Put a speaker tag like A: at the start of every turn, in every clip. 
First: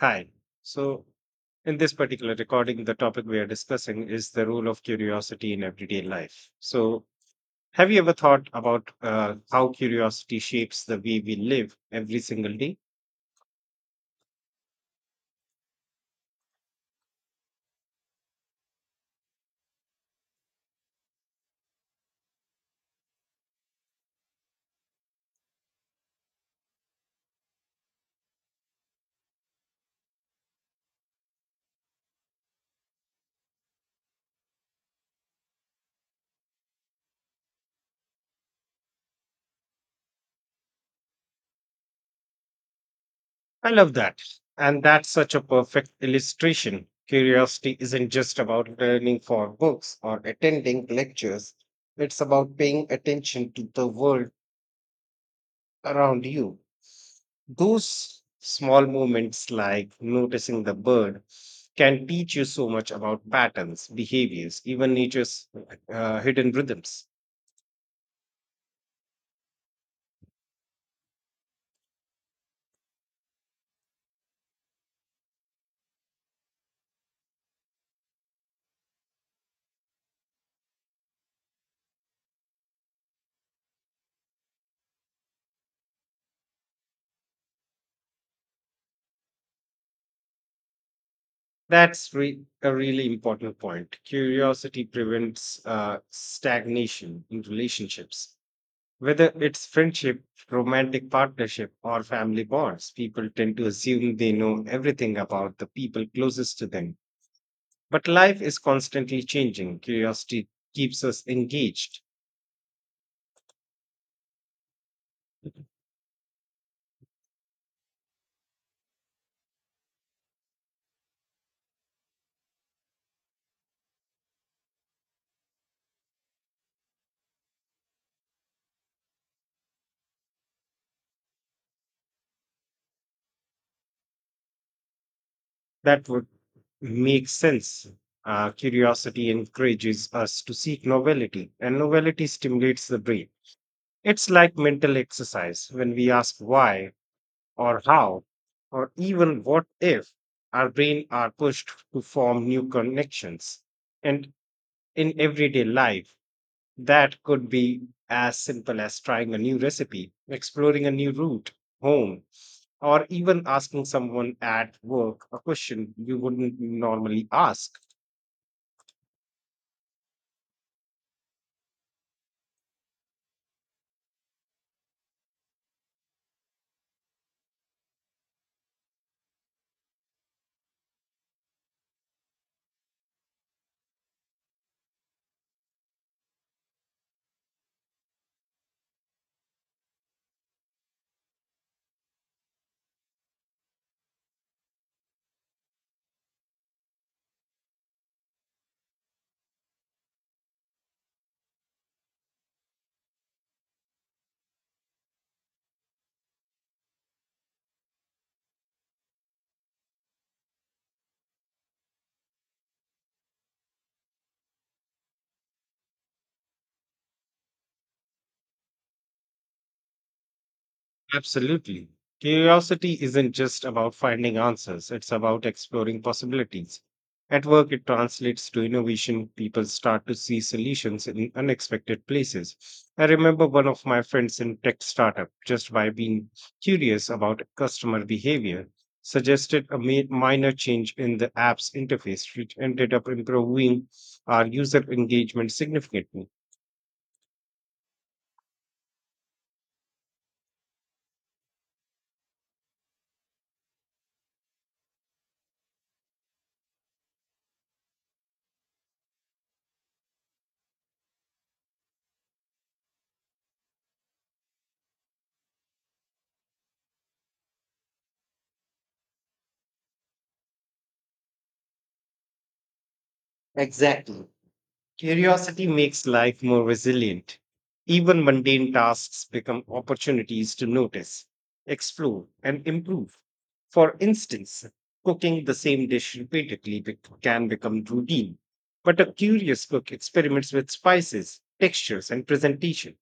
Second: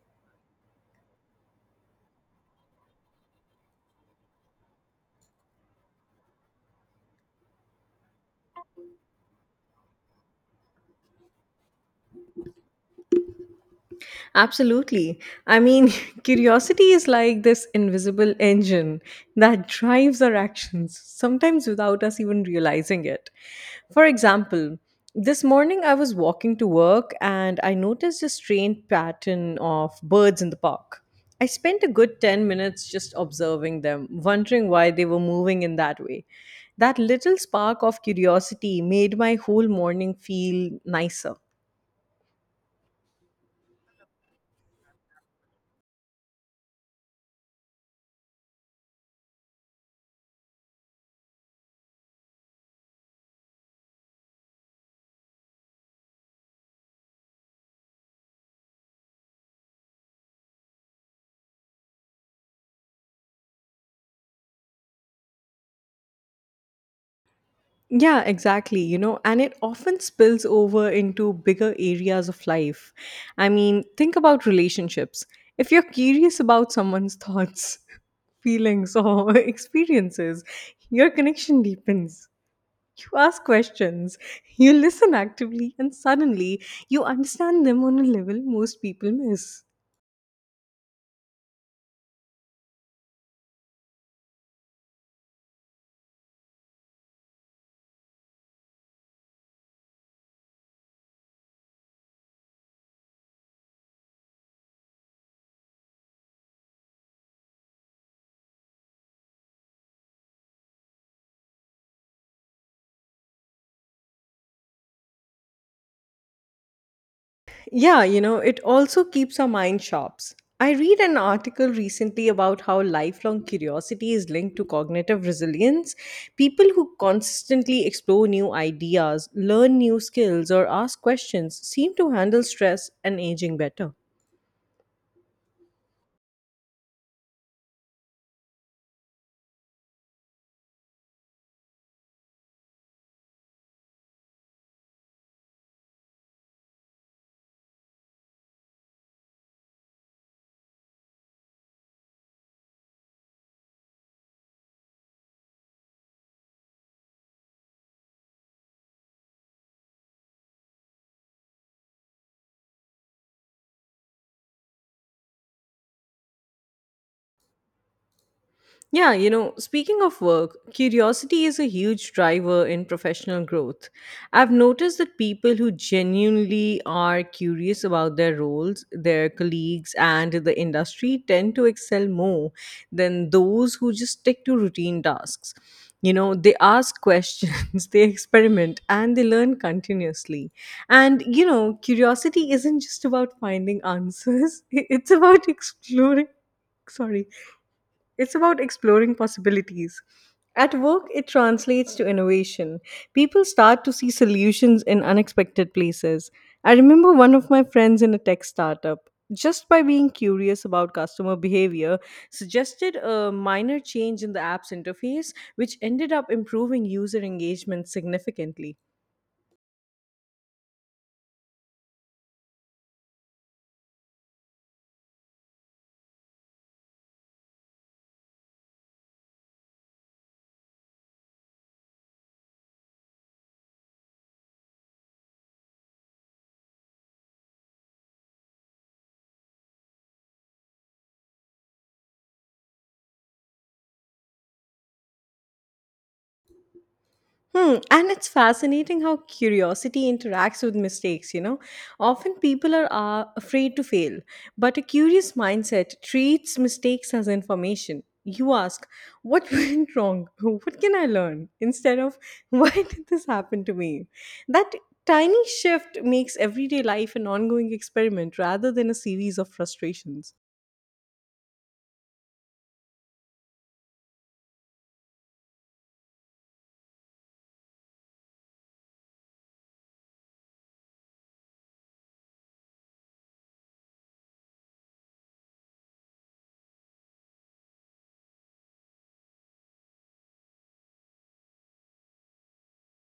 A: Hi. So, in this particular recording, the topic we are discussing is the role of curiosity in everyday life. So, have you ever thought about how curiosity shapes the way we live every single day?
B: Absolutely. I mean, curiosity is like this invisible engine that drives our actions, sometimes without us even realizing it. For example, this morning I was walking to work and I noticed a strange pattern of birds in the park. I spent a good 10 minutes just observing them, wondering why they were moving in that way. That little spark of curiosity made my whole morning feel nicer.
A: I love that. And that's such a perfect illustration. Curiosity isn't just about learning for books or attending lectures, it's about paying attention to the world around you. Those small moments, like noticing the bird, can teach you so much about patterns, behaviors, even nature's hidden rhythms.
B: Yeah, exactly. You know, and it often spills over into bigger areas of life. I mean, think about relationships. If you're curious about someone's thoughts, feelings, or experiences, your connection deepens. You ask questions, you listen actively, and suddenly you understand them on a level most people miss.
A: That's a really important point. Curiosity prevents stagnation in relationships. Whether it's friendship, romantic partnership, or family bonds, people tend to assume they know everything about the people closest to them. But life is constantly changing. Curiosity keeps us engaged.
B: Yeah, you know, it also keeps our mind sharp. I read an article recently about how lifelong curiosity is linked to cognitive resilience. People who constantly explore new ideas, learn new skills, or ask questions seem to handle stress and aging better.
A: That would make sense. Curiosity encourages us to seek novelty, and novelty stimulates the brain. It's like mental exercise. When we ask why, or how, or even what if our brain are pushed to form new connections. And in everyday life, that could be as simple as trying a new recipe, exploring a new route home, or even asking someone at work a question you wouldn't normally ask.
B: Yeah, you know, speaking of work, curiosity is a huge driver in professional growth. I've noticed that people who genuinely are curious about their roles, their colleagues, and the industry tend to excel more than those who just stick to routine tasks. You know, they ask questions, they experiment, and they learn continuously. And, you know, curiosity isn't just about finding answers, it's about exploring sorry it's about exploring possibilities. At work, it translates to innovation. People start to see solutions in unexpected places. I remember one of my friends in a tech startup, just by being curious about customer behavior, suggested a minor change in the app's interface, which ended up improving user engagement significantly.
A: Absolutely. Curiosity isn't just about finding answers, it's about exploring possibilities. At work, it translates to innovation. People start to see solutions in unexpected places. I remember one of my friends in tech startup, just by being curious about customer behavior, suggested a minor change in the app's interface, which ended up improving our user engagement significantly.
B: Hmm, and it's fascinating how curiosity interacts with mistakes, you know. Often people are afraid to fail, but a curious mindset treats mistakes as information. You ask, what went wrong? What can I learn? Instead of, why did this happen to me? That tiny shift makes everyday life an ongoing experiment rather than a series of frustrations.
A: Exactly. Curiosity makes life more resilient. Even mundane tasks become opportunities to notice, explore, and improve. For instance, cooking the same dish repeatedly can become routine, but a curious cook experiments with spices, textures, and presentation.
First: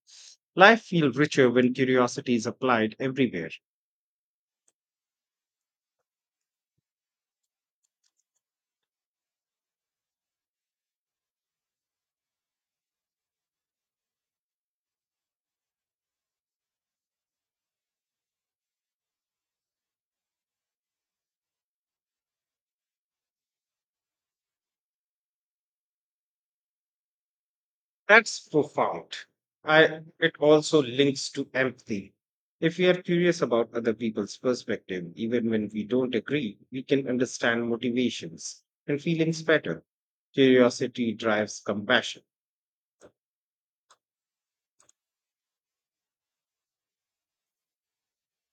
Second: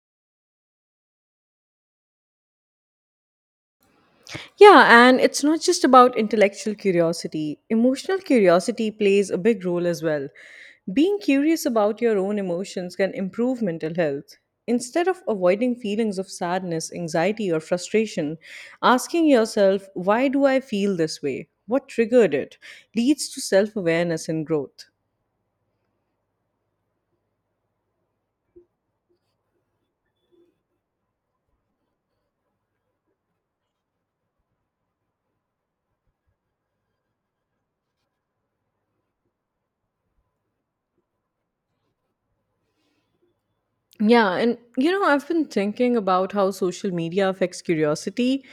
A: Life feels richer when curiosity is applied everywhere.
B: Yeah, and it's not just about intellectual curiosity. Emotional curiosity plays a big role as well. Being curious about your own emotions can improve mental health. Instead of avoiding feelings of sadness, anxiety, or frustration, asking yourself, why do I feel this way? What triggered it? Leads to self awareness and growth.
A: That's profound. I It also links to empathy. If we are curious about other people's perspective, even when we don't agree, we can understand motivations and feelings better. Curiosity drives compassion.
B: Yeah, and you know, I've been thinking about how social media affects curiosity.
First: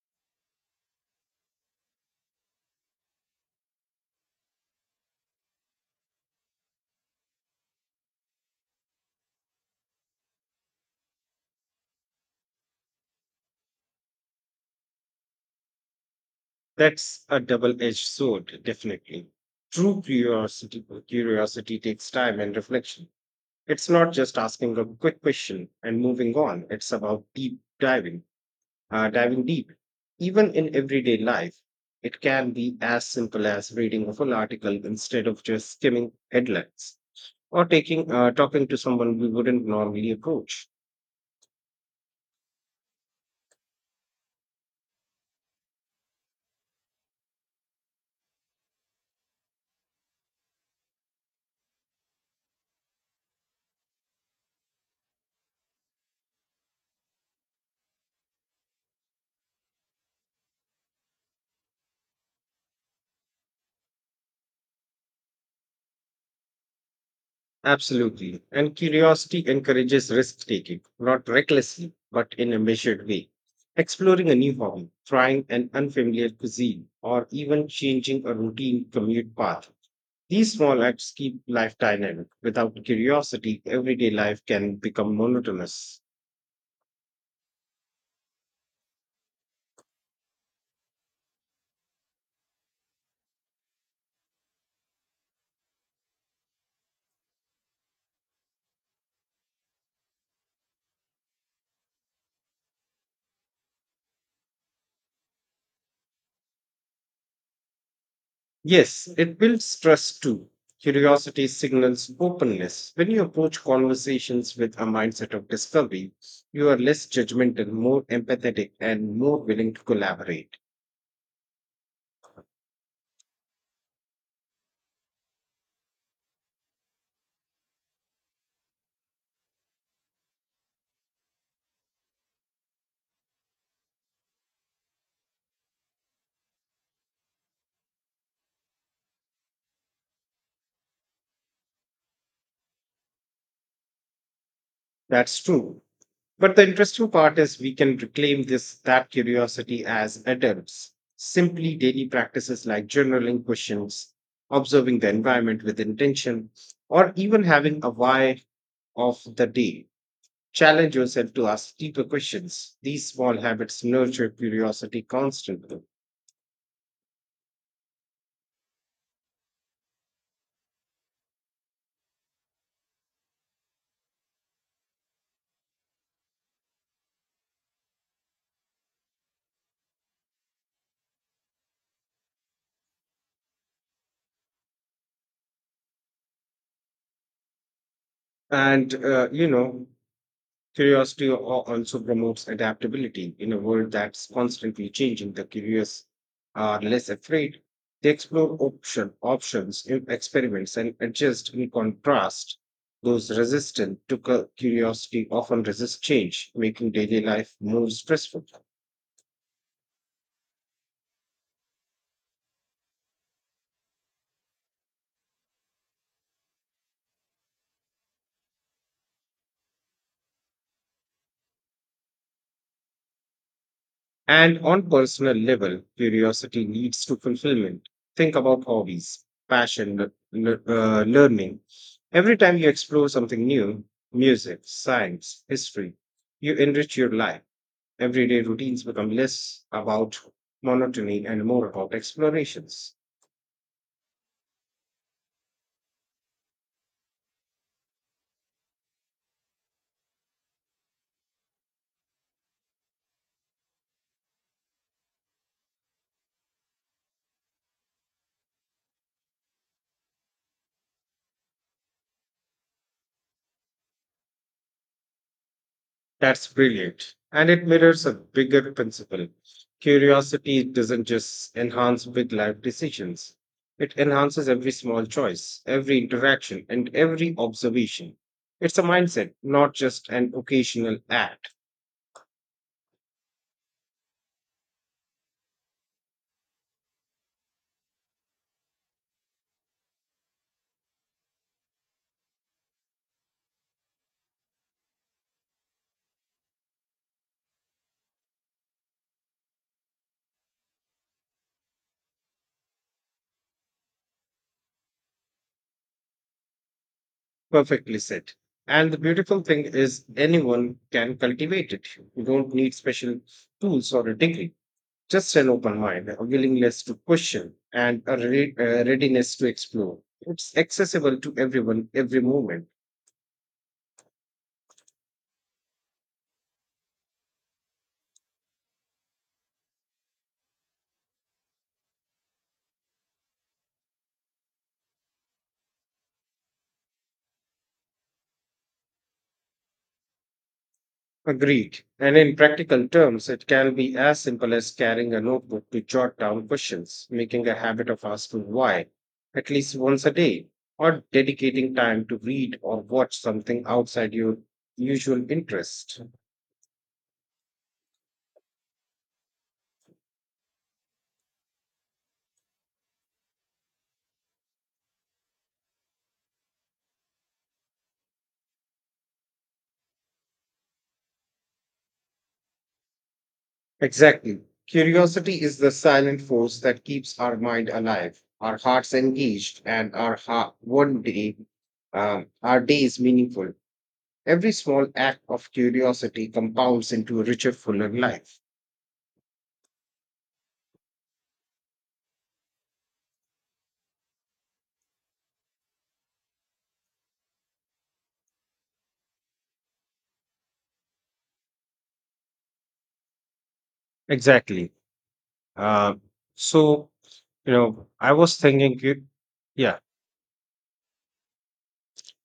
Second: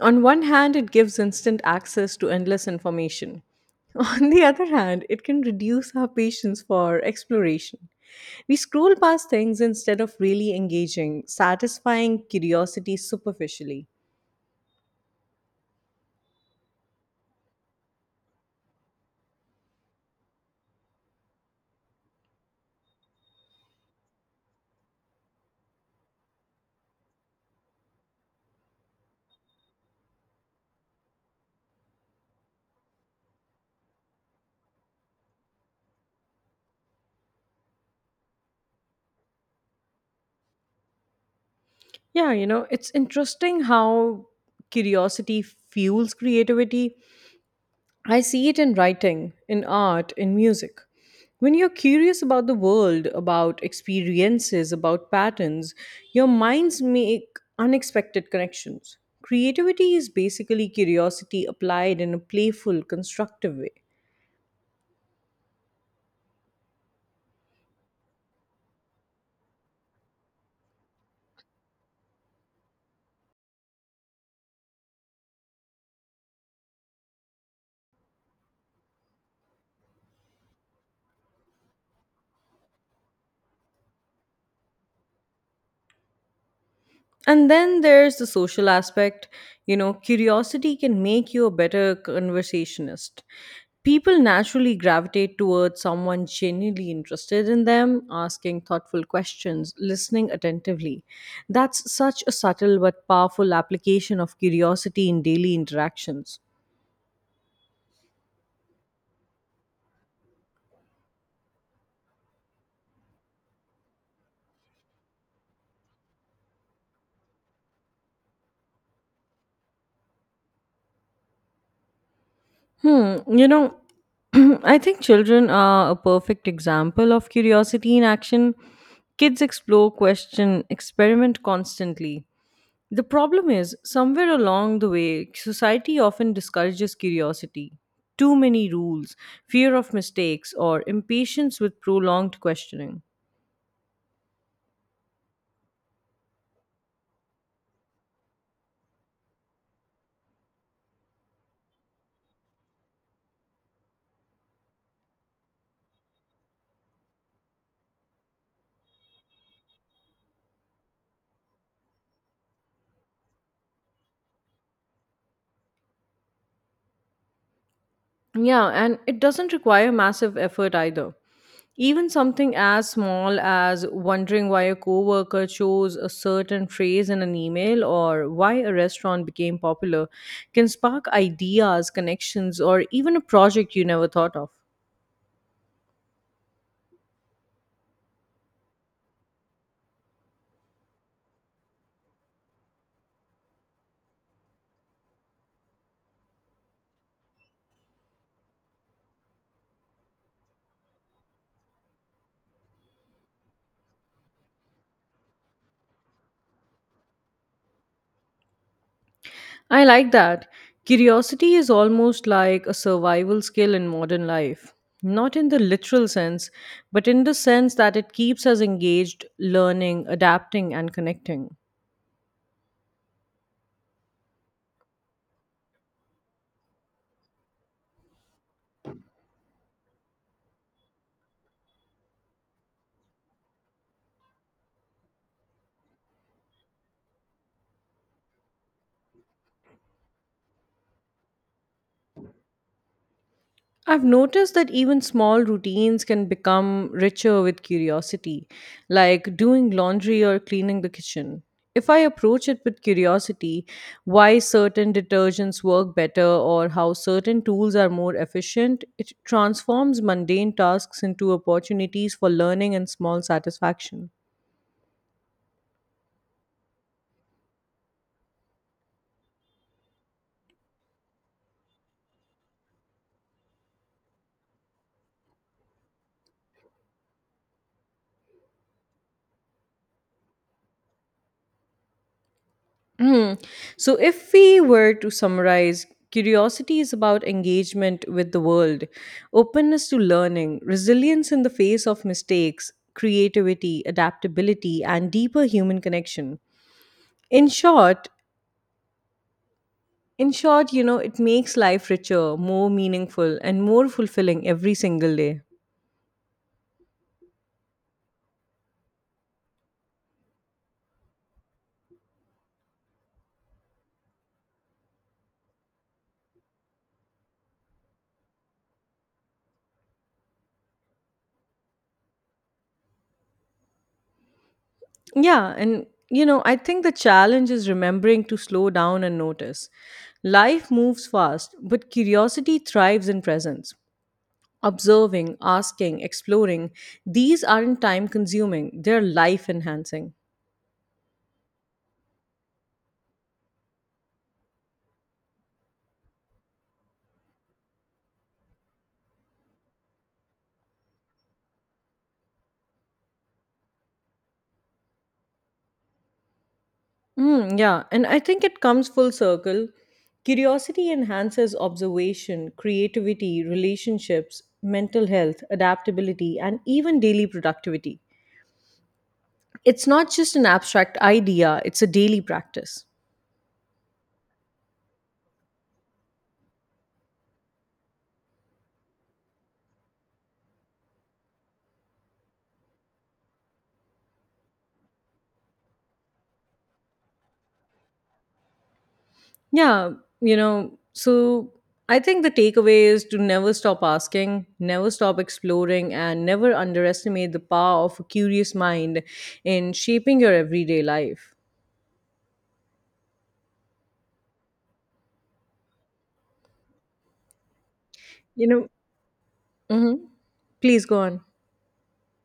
B: On one hand, it gives instant access to endless information. On the other hand, it can reduce our patience for exploration. We scroll past things instead of really engaging, satisfying curiosity superficially.
A: That's a double-edged sword, definitely. True curiosity takes time and reflection. It's not just asking a quick question and moving on. It's about deep diving diving deep, even in everyday life. It can be as simple as reading a full article instead of just skimming headlines, or taking talking to someone we wouldn't normally approach.
B: Yeah, you know, it's interesting how curiosity fuels creativity. I see it in writing, in art, in music. When you're curious about the world, about experiences, about patterns, your minds make unexpected connections. Creativity is basically curiosity applied in a playful, constructive way.
A: Absolutely. And curiosity encourages risk taking, not recklessly, but in a measured way. Exploring a new hobby, trying an unfamiliar cuisine, or even changing a routine commute path. These small acts keep life dynamic. Without curiosity, everyday life can become monotonous.
B: And then there's the social aspect. You know, curiosity can make you a better conversationist. People naturally gravitate towards someone genuinely interested in them, asking thoughtful questions, listening attentively. That's such a subtle but powerful application of curiosity in daily interactions.
A: Yes, it builds trust too. Curiosity signals openness. When you approach conversations with a mindset of discovery, you are less judgmental, more empathetic, and more willing to collaborate.
B: Hmm, you know, I think children are a perfect example of curiosity in action. Kids explore, question, experiment constantly. The problem is, somewhere along the way, society often discourages curiosity. Too many rules, fear of mistakes, or impatience with prolonged questioning.
A: That's true. But the interesting part is we can reclaim this that curiosity as adults. Simply daily practices like journaling questions, observing the environment with intention, or even having a why of the day. Challenge yourself to ask deeper questions. These small habits nurture curiosity constantly.
B: Yeah, and it doesn't require massive effort either. Even something as small as wondering why a coworker chose a certain phrase in an email or why a restaurant became popular can spark ideas, connections, or even a project you never thought of.
A: And, curiosity also promotes adaptability in a world that's constantly changing. The curious are less afraid. They explore options, experiments, and adjust in contrast. Those resistant to curiosity often resist change, making daily life more stressful.
B: I like that. Curiosity is almost like a survival skill in modern life. Not in the literal sense, but in the sense that it keeps us engaged, learning, adapting, and connecting.
A: And on personal level, curiosity leads to fulfillment. Think about hobbies, passion, learning. Every time you explore something new, music, science, history, you enrich your life. Everyday routines become less about monotony and more about explorations.
B: I've noticed that even small routines can become richer with curiosity, like doing laundry or cleaning the kitchen. If I approach it with curiosity, why certain detergents work better or how certain tools are more efficient, it transforms mundane tasks into opportunities for learning and small satisfaction.
A: That's brilliant. And it mirrors a bigger principle. Curiosity doesn't just enhance big life decisions, it enhances every small choice, every interaction, and every observation. It's a mindset, not just an occasional act.
B: Hmm. So, if we were to summarize, curiosity is about engagement with the world, openness to learning, resilience in the face of mistakes, creativity, adaptability, and deeper human connection. In short, in short, you know, it makes life richer, more meaningful, and more fulfilling every single day.
A: Perfectly said. And the beautiful thing is, anyone can cultivate it. You don't need special tools or a degree. Just an open mind, a willingness to question, and a readiness to explore. It's accessible to everyone, every moment.
B: Yeah, and you know, I think the challenge is remembering to slow down and notice. Life moves fast, but curiosity thrives in presence. Observing, asking, exploring, these aren't time consuming, they're life enhancing.
A: Agreed. And in practical terms, it can be as simple as carrying a notebook to jot down questions, making a habit of asking why at least once a day, or dedicating time to read or watch something outside your usual interest.
B: Mm, yeah, and I think it comes full circle. Curiosity enhances observation, creativity, relationships, mental health, adaptability, and even daily productivity. It's not just an abstract idea, it's a daily practice.
A: Exactly. Curiosity is the silent force that keeps our mind alive, our hearts engaged, and our days meaningful. Every small act of curiosity compounds into a richer, fuller life.
B: Yeah, you know, so I think the takeaway is to never stop asking, never stop exploring, and never underestimate the power of a curious mind in shaping your everyday life.
A: Exactly. Uh, so, I was
B: You know,
A: thinking. Yeah.
B: mhm. Please go on.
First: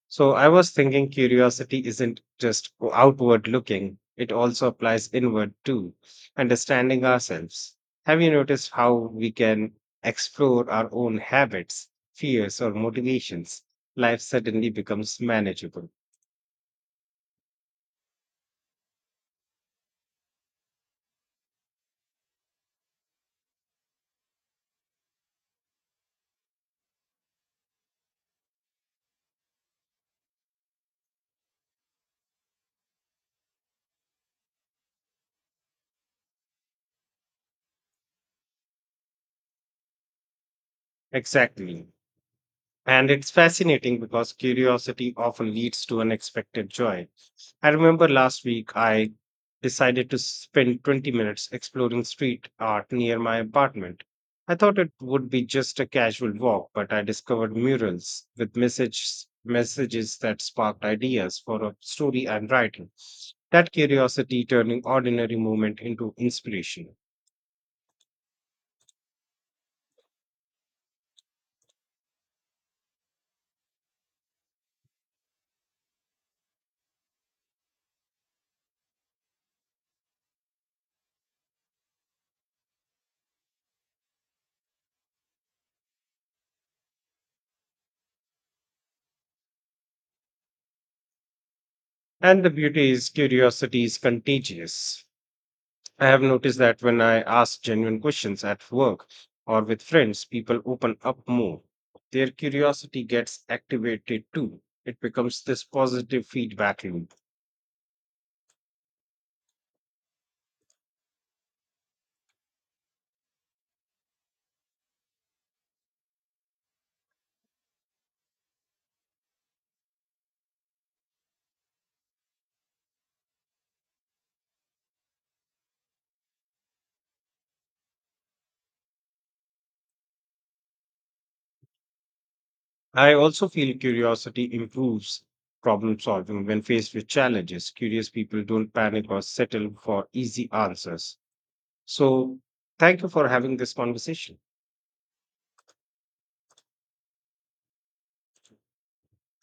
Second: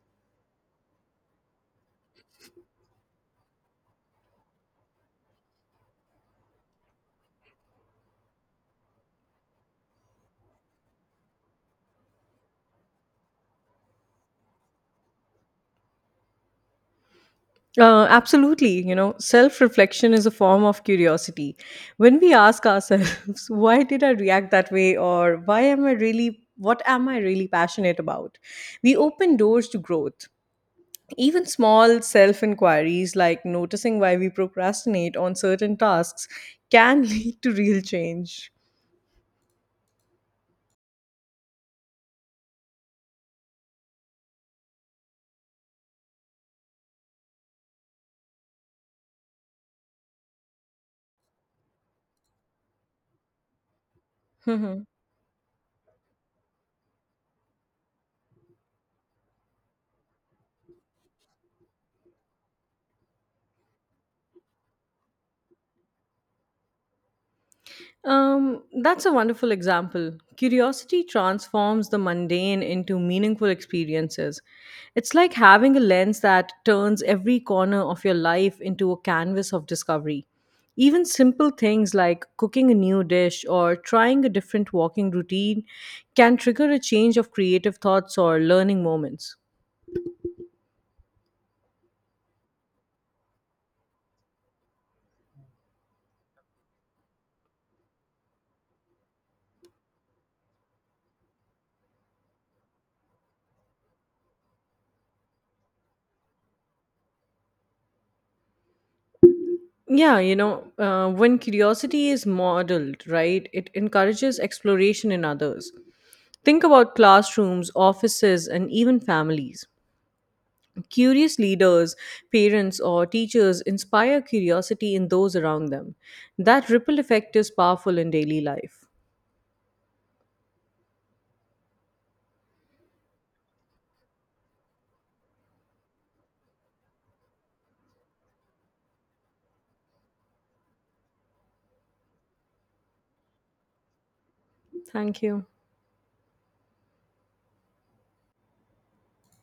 A: So I was thinking curiosity isn't just outward looking, it also applies inward too, understanding ourselves. Have you noticed how we can explore our own habits, fears, or motivations? Life suddenly becomes manageable.
B: Absolutely. You know, self reflection is a form of curiosity. When we ask ourselves, why did I react that way? Or why am I really, what am I really passionate about? We open doors to growth. Even small self inquiries like noticing why we procrastinate on certain tasks can lead to real change.
A: Exactly. And it's fascinating because curiosity often leads to unexpected joy. I remember last week I decided to spend 20 minutes exploring street art near my apartment. I thought
B: Mhm.
A: it would be just a casual walk, but I discovered murals with messages that sparked ideas for a story I'm writing. That curiosity turning ordinary movement into inspiration.
B: That's a wonderful example. Curiosity transforms the mundane into meaningful experiences. It's like having a lens that turns every corner of your life into a canvas of discovery. Even simple things like cooking a new dish or trying a different walking routine can trigger a change of creative thoughts or learning moments.
A: And the beauty is curiosity is contagious. I have noticed that when I ask genuine questions at work or with friends, people open up more. Their curiosity gets activated too. It becomes this positive feedback loop.
B: Yeah, you know, when curiosity is modeled, right, it encourages exploration in others. Think about classrooms, offices, and even families. Curious leaders, parents, or teachers inspire curiosity in those around them. That ripple effect is powerful in daily life.
A: I also feel curiosity improves problem solving when faced with challenges. Curious people don't panic or settle for easy answers. So, thank you for having this conversation.
B: Thank you.